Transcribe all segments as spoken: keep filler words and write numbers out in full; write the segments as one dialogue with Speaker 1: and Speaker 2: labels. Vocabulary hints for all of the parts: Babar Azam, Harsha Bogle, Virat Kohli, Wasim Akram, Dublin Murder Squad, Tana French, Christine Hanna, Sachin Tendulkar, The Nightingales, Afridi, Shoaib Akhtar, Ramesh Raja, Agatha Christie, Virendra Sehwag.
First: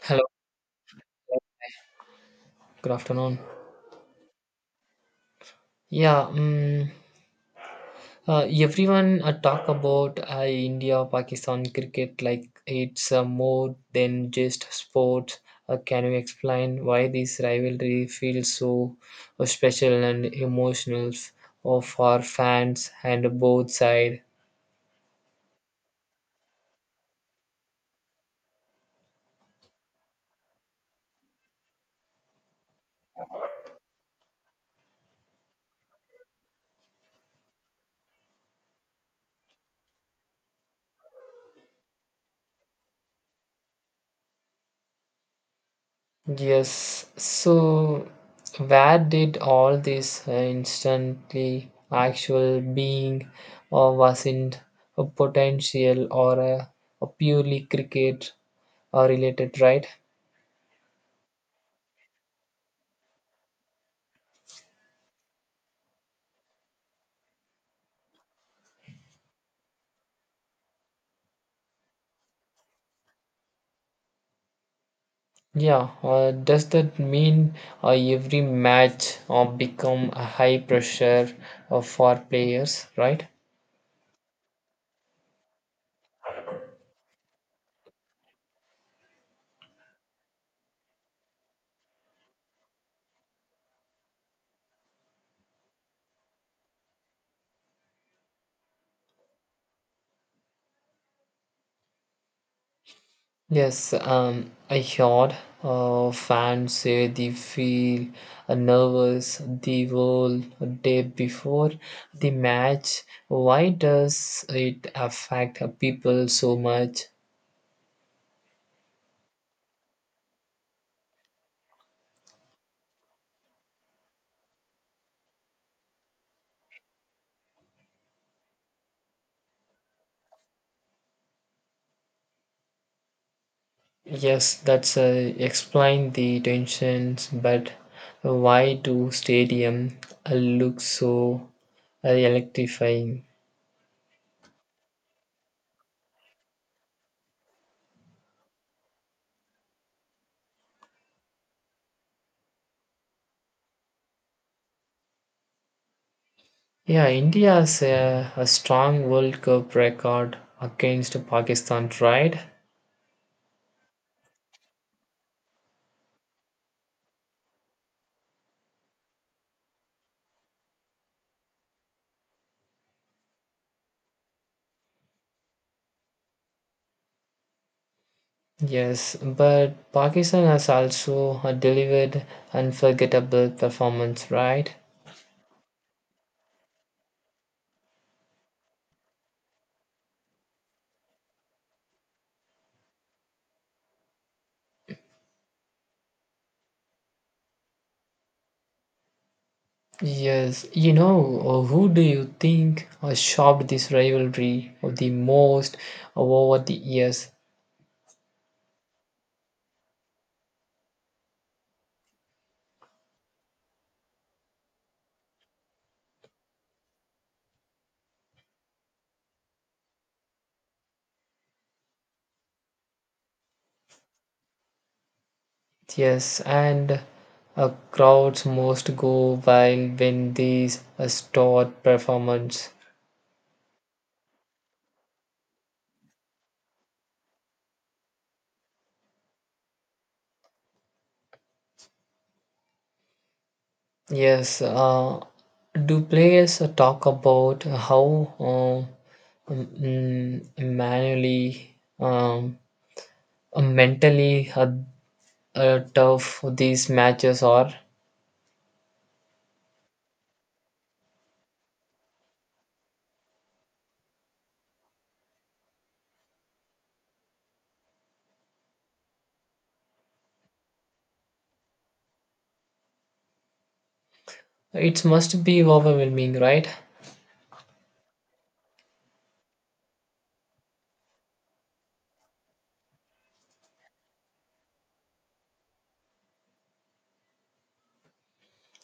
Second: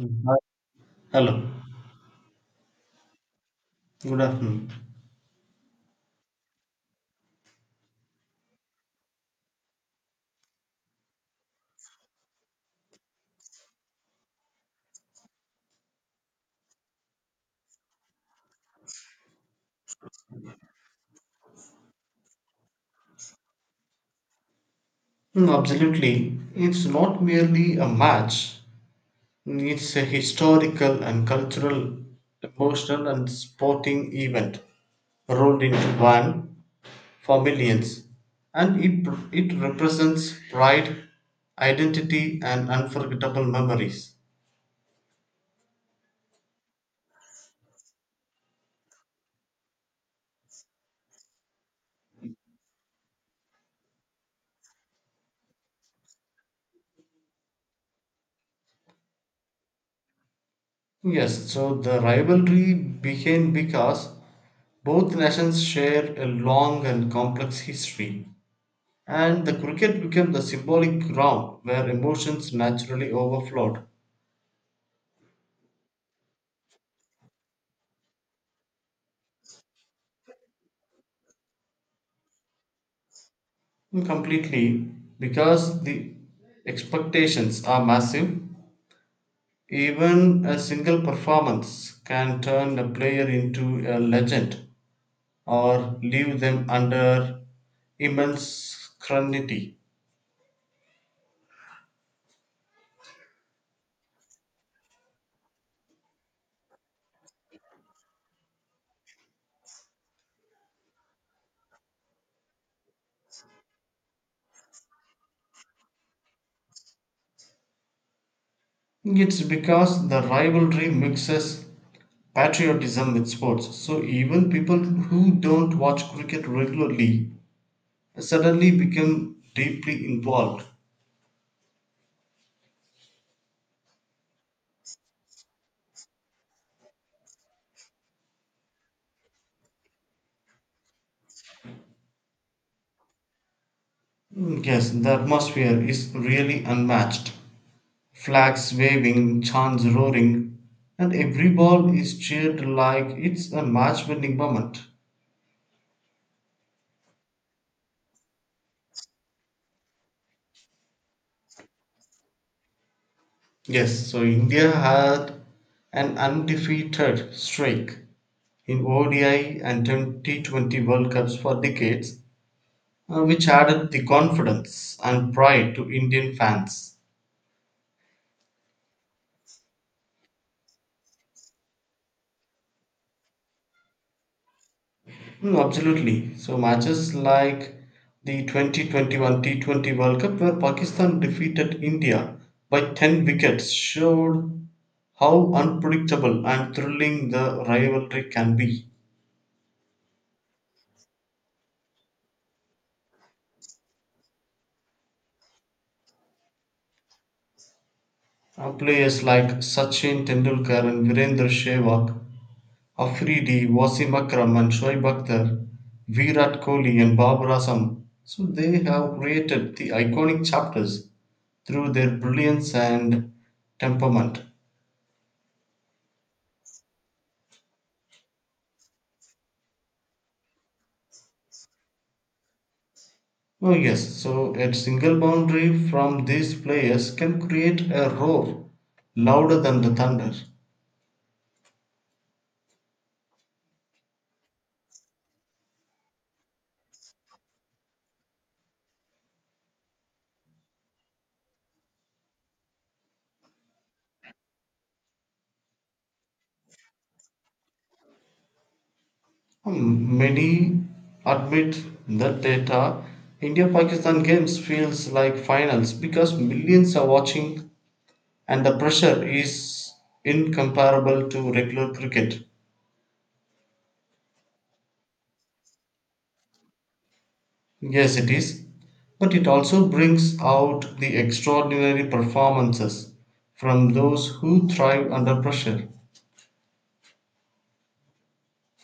Speaker 1: Hello,
Speaker 2: hi. Hello,
Speaker 1: good afternoon.
Speaker 2: good afternoon.
Speaker 1: Yeah, um, uh, everyone uh, talk about uh, India Pakistan cricket like it's uh, more than just sports. Uh, can you explain why this rivalry feels so uh, special and emotional f- uh, for fans and both sides?
Speaker 2: Mm, absolutely. It's not merely a match, it's a historical and cultural, emotional, and sporting event rolled into one for millions. And it, it represents pride, identity, and unforgettable memories.
Speaker 1: Yes. So, where did all this uh, instantly actual being, or was it a potential or a, a purely cricket uh, related, right?
Speaker 2: Yes, so the rivalry became because both nations share a long and complex history. And the cricket became the symbolic ground where emotions naturally overflowed
Speaker 1: Yeah. Uh, does that mean uh, every match uh, become a high pressure uh, for players, right?
Speaker 2: completely because the expectations are massive. Even a single performance can turn a player into a legend or leave them under immense scrutiny.
Speaker 1: Yes, um, I heard uh, fans say they feel uh, nervous the whole day before the match. Why does it affect uh, people so much?
Speaker 2: It's because the rivalry mixes patriotism with sports. So even people who don't watch cricket regularly suddenly become deeply involved.
Speaker 1: Yes, that's uh, explain the tensions, but why do stadium uh, look so uh, electrifying?
Speaker 2: Mm, yes, the atmosphere is really unmatched. Flags waving, chants roaring, and every ball is cheered like it's a match winning moment.
Speaker 1: Yeah, India's uh, a a strong World Cup record against Pakistan, right?
Speaker 2: Yes, so India had an undefeated streak in O D I and T twenty World Cups for decades, uh, which added the confidence and pride to Indian fans.
Speaker 1: Yes, but Pakistan has also uh, delivered unforgettable performance, right?
Speaker 2: No, absolutely. So matches like the twenty twenty-one T twenty World Cup where Pakistan defeated India by ten wickets showed how unpredictable and thrilling the rivalry can be.
Speaker 1: Yes, you know, uh, who do you think uh, shocked this rivalry of the most over the years?
Speaker 2: Uh, Players like Sachin Tendulkar and Virendra Sehwag, Afridi, Wasim Akram and Shoaib Akhtar, Virat Kohli and Babar Azam. So they have created the iconic chapters through their brilliance and temperament.
Speaker 1: Yes, and uh, crowds most go wild when these uh, stored performance.
Speaker 2: Oh, yes, so a single boundary from these players can create a roar louder than the thunder.
Speaker 1: Yes, uh, do players uh, talk about how uh, um, mm, manually um, uh, mentally how uh, tough these matches are.
Speaker 2: Hmm, many admit that data. India Pakistan games feels like finals because millions are watching and the pressure is incomparable to regular cricket.
Speaker 1: It must be overwhelming, right?
Speaker 2: Yes, it is. But it also brings out the extraordinary performances from those who thrive under pressure.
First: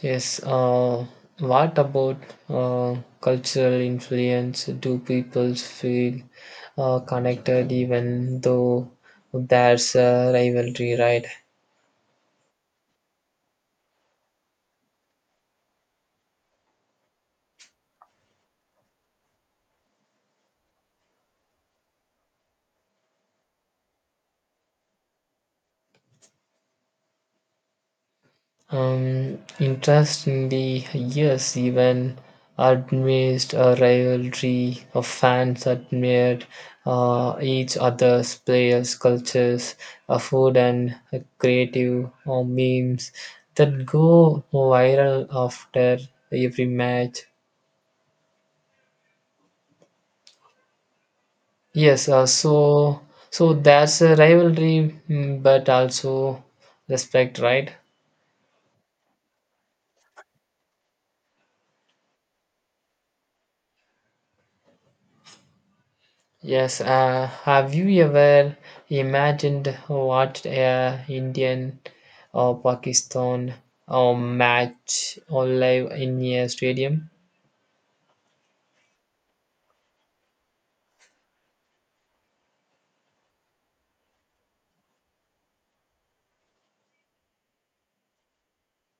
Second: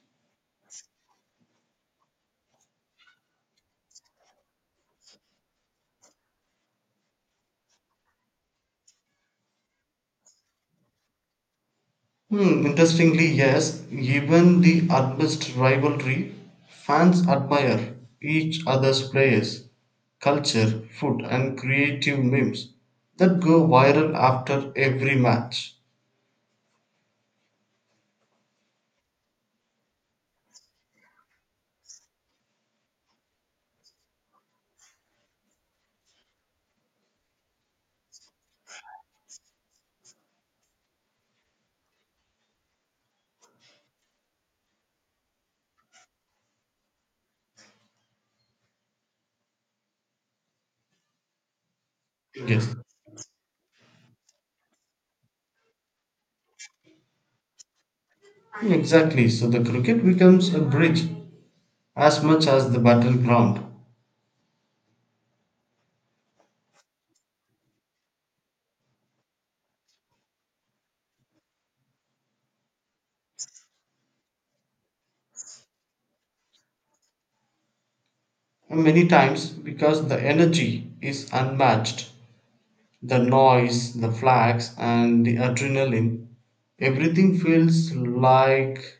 Speaker 1: Yes. Uh, what about uh, cultural influence? Do people feel uh, connected even though there's a rivalry, right?
Speaker 2: Hmm, interestingly, yes, even the utmost rivalry, fans admire each other's players, culture, food, and creative memes that go viral after every match.
Speaker 1: Um, interest in the years even amazed a rivalry of fans admired uh, each other's players, cultures, uh, food, and uh, creative uh, memes that go viral after every match. Yes, uh,
Speaker 2: Yes,
Speaker 1: so so that's a rivalry, mm, but also respect, right?
Speaker 2: exactly. So the cricket becomes a bridge as much as the battleground.
Speaker 1: Yes, uh, have you ever imagined what a Indian or Pakistan or match or live in a stadium?
Speaker 2: And many times, because the energy is unmatched, the noise, the flags, and the adrenaline, everything feels like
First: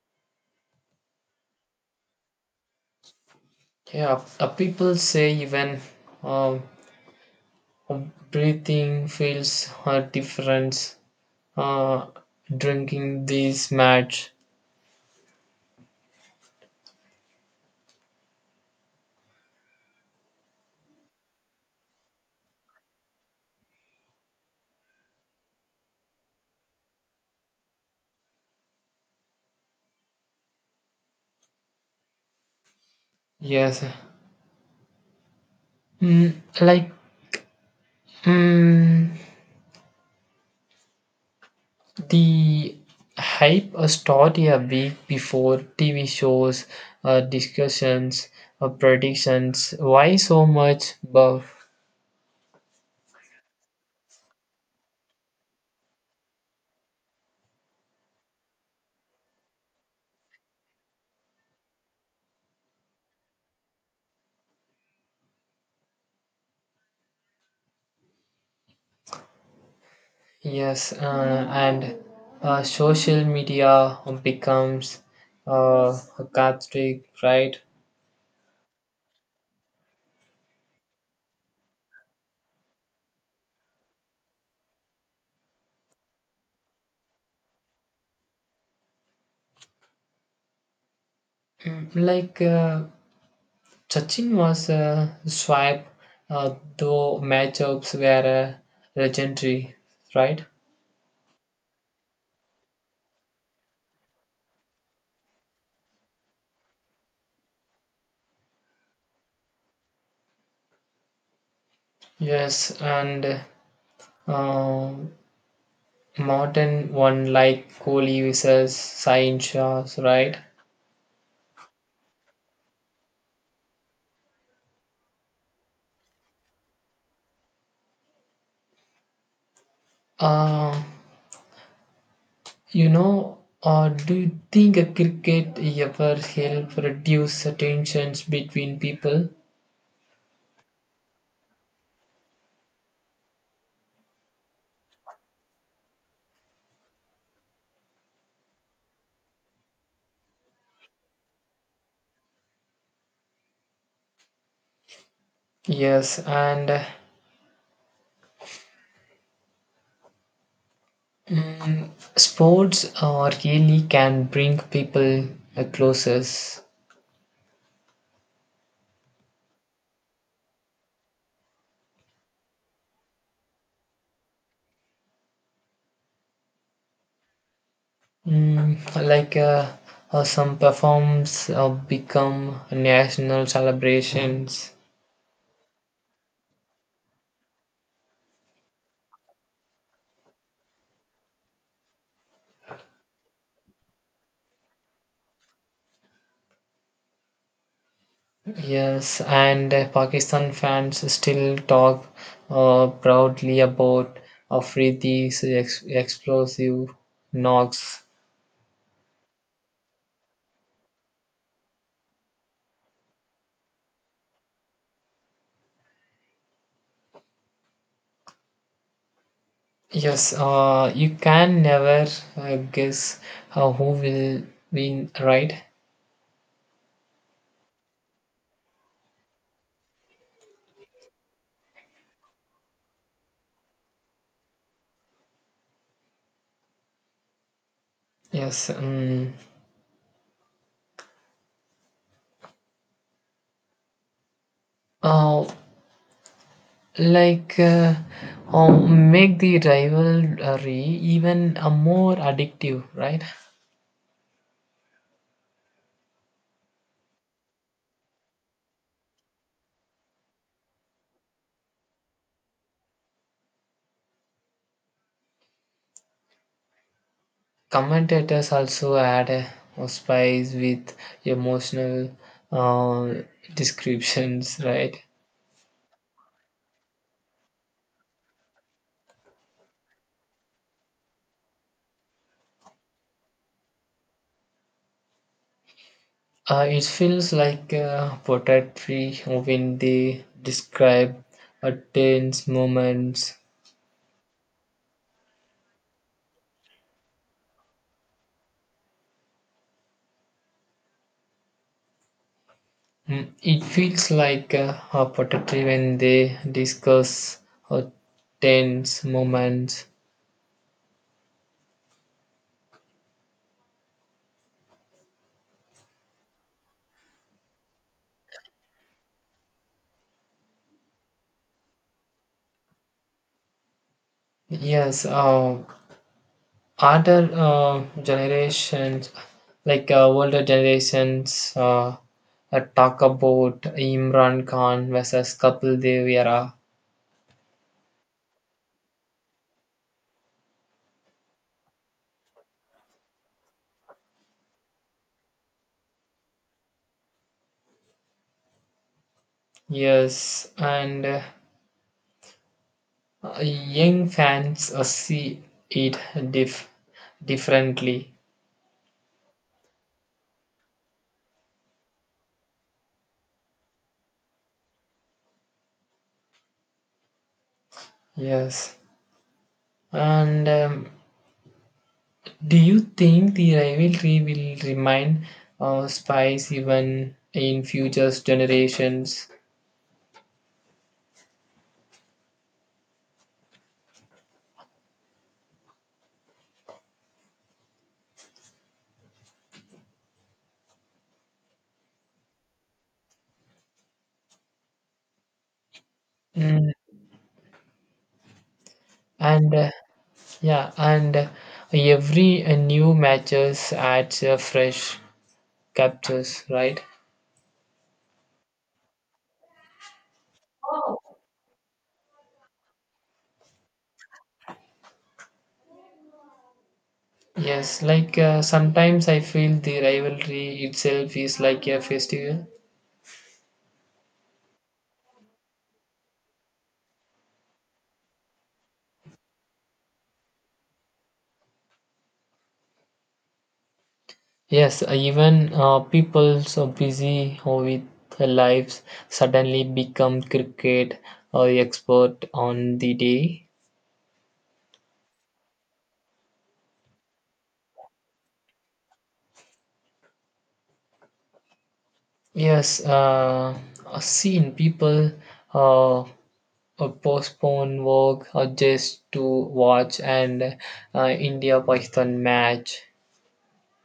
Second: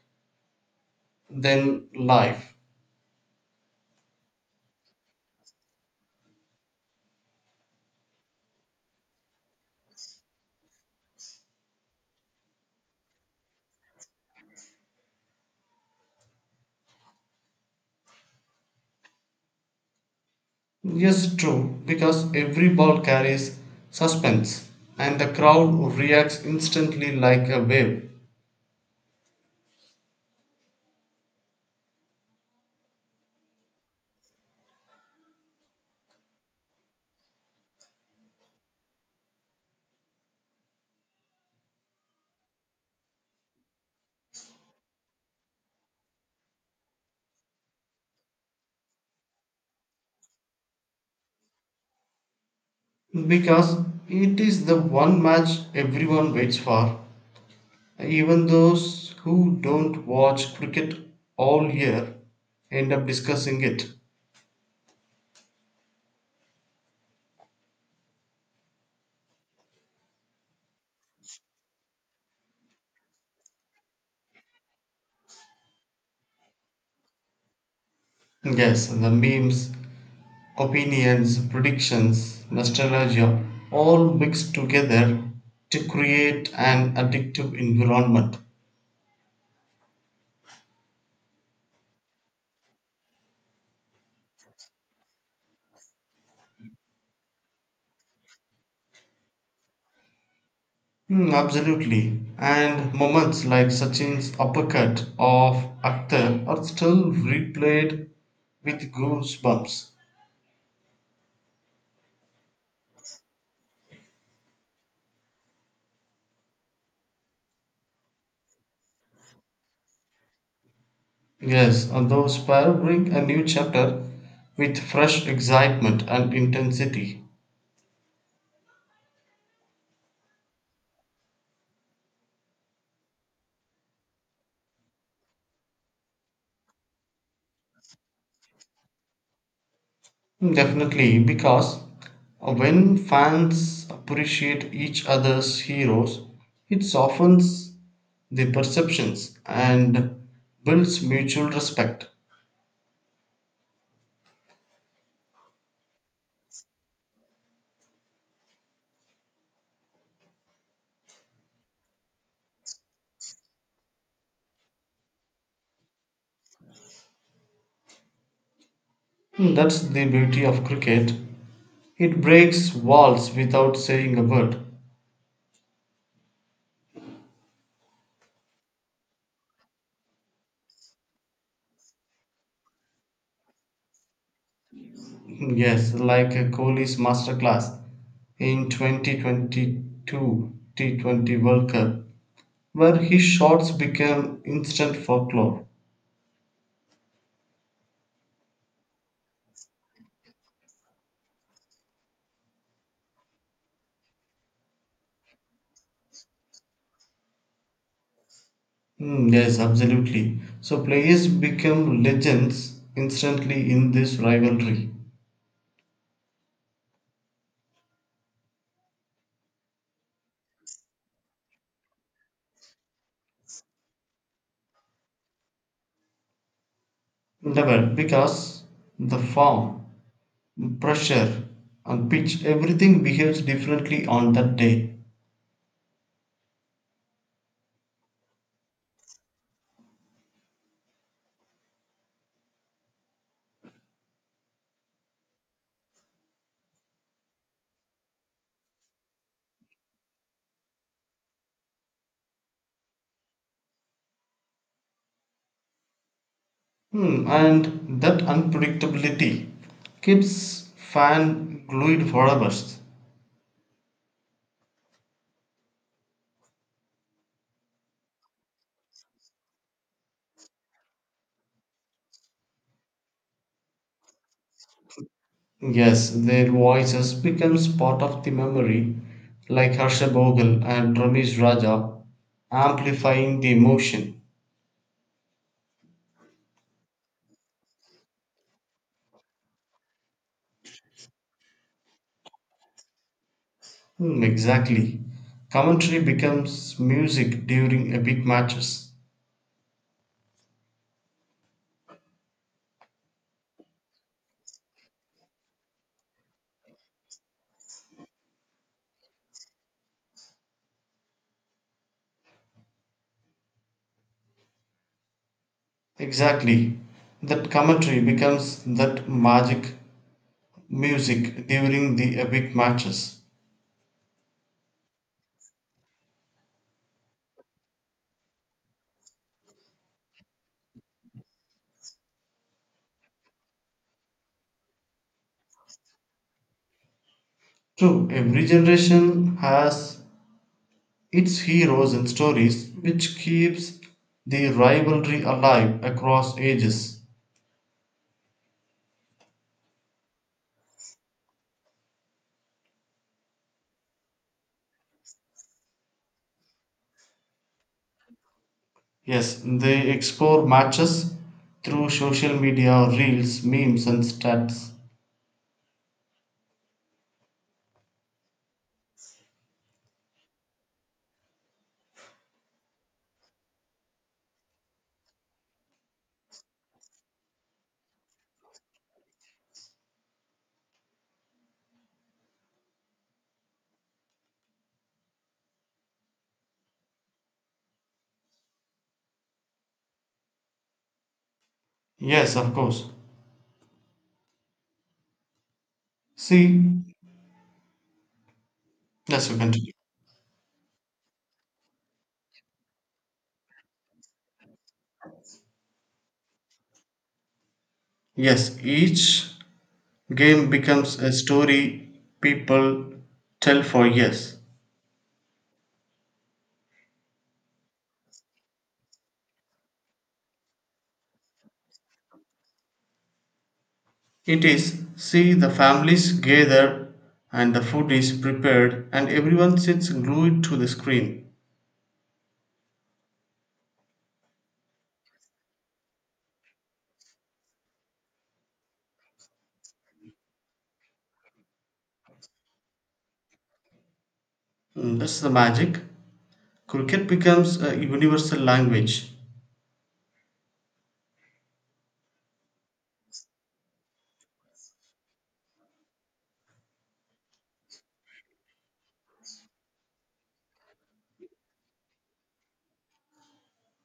Speaker 2: than life.
Speaker 1: Yeah, uh, people say even um, breathing feels a difference uh, drinking this match.
Speaker 2: Yes, true, because every ball carries suspense and the crowd reacts instantly like a wave.
Speaker 1: Yes, mm, like mm, the hype uh, started a week before T V shows, uh, discussions, uh, predictions. Why so much buff?
Speaker 2: Because it is the one match everyone waits for. Even those who don't watch cricket all year end up discussing it.
Speaker 1: Yes, uh, and uh, social media becomes uh, a cathartic, right?
Speaker 2: Yes, the memes, opinions, predictions, nostalgia all mixed together to create an addictive environment.
Speaker 1: Mm, Like uh, Sachin was a swipe, uh, though matchups were uh, legendary, right?
Speaker 2: Hmm, absolutely. And moments like Sachin's uppercut of Akhtar are still replayed with goosebumps.
Speaker 1: Yes, and uh, Modern one like Kohli versus Sain Shah, right?
Speaker 2: Yes, and those pair bring a new chapter with fresh excitement and intensity.
Speaker 1: Uh, you know, uh, do you think a cricket ever help reduce the tensions between people?
Speaker 2: Mm, definitely, because when fans appreciate each other's heroes, it softens the perceptions and builds mutual respect.
Speaker 1: Yes, and uh, mm, sports uh, really can bring people uh, closest.
Speaker 2: Mm, that's the beauty of cricket. It breaks walls without saying a word.
Speaker 1: Mm, like uh, uh, some performs uh, become national celebrations.
Speaker 2: Yes, like a Kohli's masterclass in two thousand twenty-two T twenty World Cup, where his shots became instant folklore.
Speaker 1: Yes, and uh, Pakistan fans still talk uh, proudly about Afridi's ex- explosive knocks.
Speaker 2: Mm, yes, absolutely. So players become legends instantly in this rivalry
Speaker 1: Yes, uh, you can never uh, guess uh, who will win, right?
Speaker 2: level because the form, pressure, and pitch, everything behaves differently on that day.
Speaker 1: Yes, um, uh, like uh, uh, make the rivalry even uh, more addictive, right?
Speaker 2: Hmm, and that unpredictability keeps fan glued forever.
Speaker 1: Commentators also add a a spice with emotional uh, descriptions, right?
Speaker 2: Yes, their voices becomes part of the memory, like Harsha Bogle and Ramesh Raja, amplifying the emotion.
Speaker 1: Uh, it feels like uh, poetry when they describe a tense moments.
Speaker 2: Hmm, exactly. Commentary becomes music during epic matches.
Speaker 1: Mm, It feels like uh, a poetry when they discuss a tense moments.
Speaker 2: Exactly. That commentary becomes that magic music during the epic matches.
Speaker 1: Yes, uh, Other uh, generations, like uh, older generations, uh, uh, talk about Imran Khan versus Kapil Dev era.
Speaker 2: True, every generation has its heroes and stories which keeps the rivalry alive across ages.
Speaker 1: Yes, and uh, young fans uh, see it dif- differently.
Speaker 2: Yes, they explore matches through social media, reels, memes, and stats.
Speaker 1: Yes, and um, do you think the rivalry will remain uh, spice even in future generations?
Speaker 2: Yes, of course.
Speaker 1: Mm,
Speaker 2: See, yes, you
Speaker 1: And uh,
Speaker 2: continue.
Speaker 1: Yeah, and every uh, new matches adds uh, fresh captures, right?
Speaker 2: Yes, each game becomes a story people tell for years.
Speaker 1: Yes, like uh, sometimes I feel the rivalry itself is like a festival.
Speaker 2: It is, see, the families gather and the food is prepared and everyone sits glued to the screen.
Speaker 1: Yes, uh, even uh, people so busy or with their lives suddenly become cricket or expert on the day.
Speaker 2: Mm, that's the magic. Cricket becomes a universal language.
Speaker 1: Yes, uh, I've seen people uh, A postpone work or just to watch an uh, India Pakistan match.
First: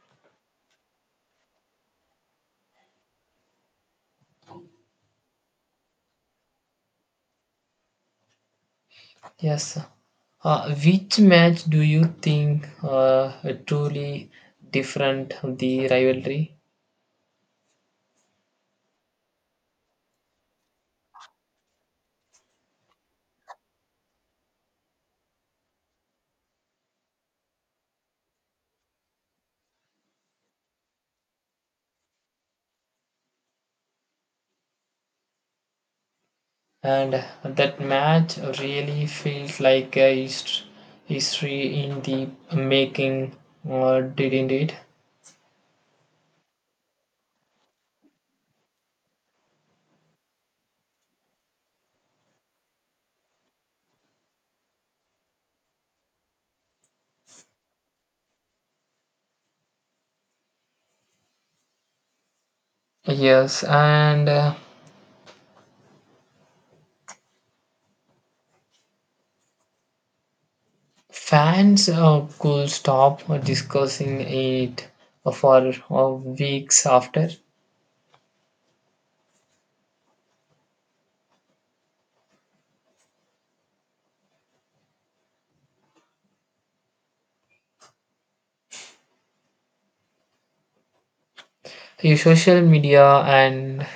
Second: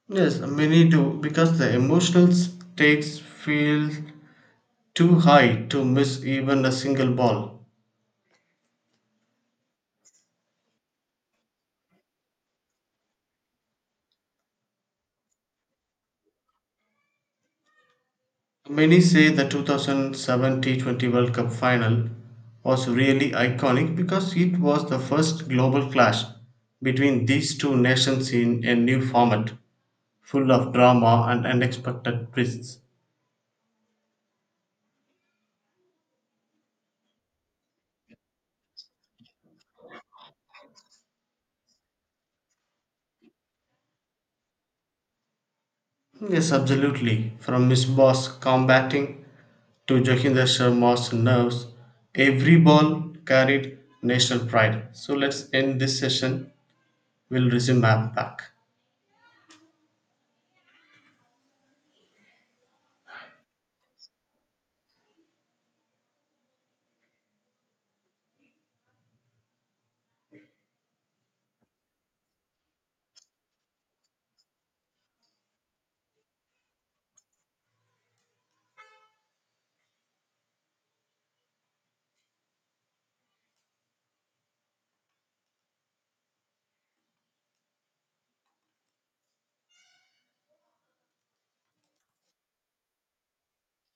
Speaker 2: Yes, many do because the emotional stakes feel too high to miss even a single ball.
Speaker 1: Yes. Uh, which match do you think uh, truly different the rivalry?
Speaker 2: Many say the two thousand seven T twenty World Cup final was really iconic because it was the first global clash between these two nations in a new format, full of drama and unexpected twists.
Speaker 1: And that match really feels like a hist- history in the making, uh, didn't it?
Speaker 2: Yes, absolutely. From Miss Boss combating to Johinder Sharma's nerves, every ball carried national pride. So let's end this session. We'll resume map back.
Speaker 1: Yes, and uh, Fans uh, could stop discussing it for uh, weeks after. Uh, Social media and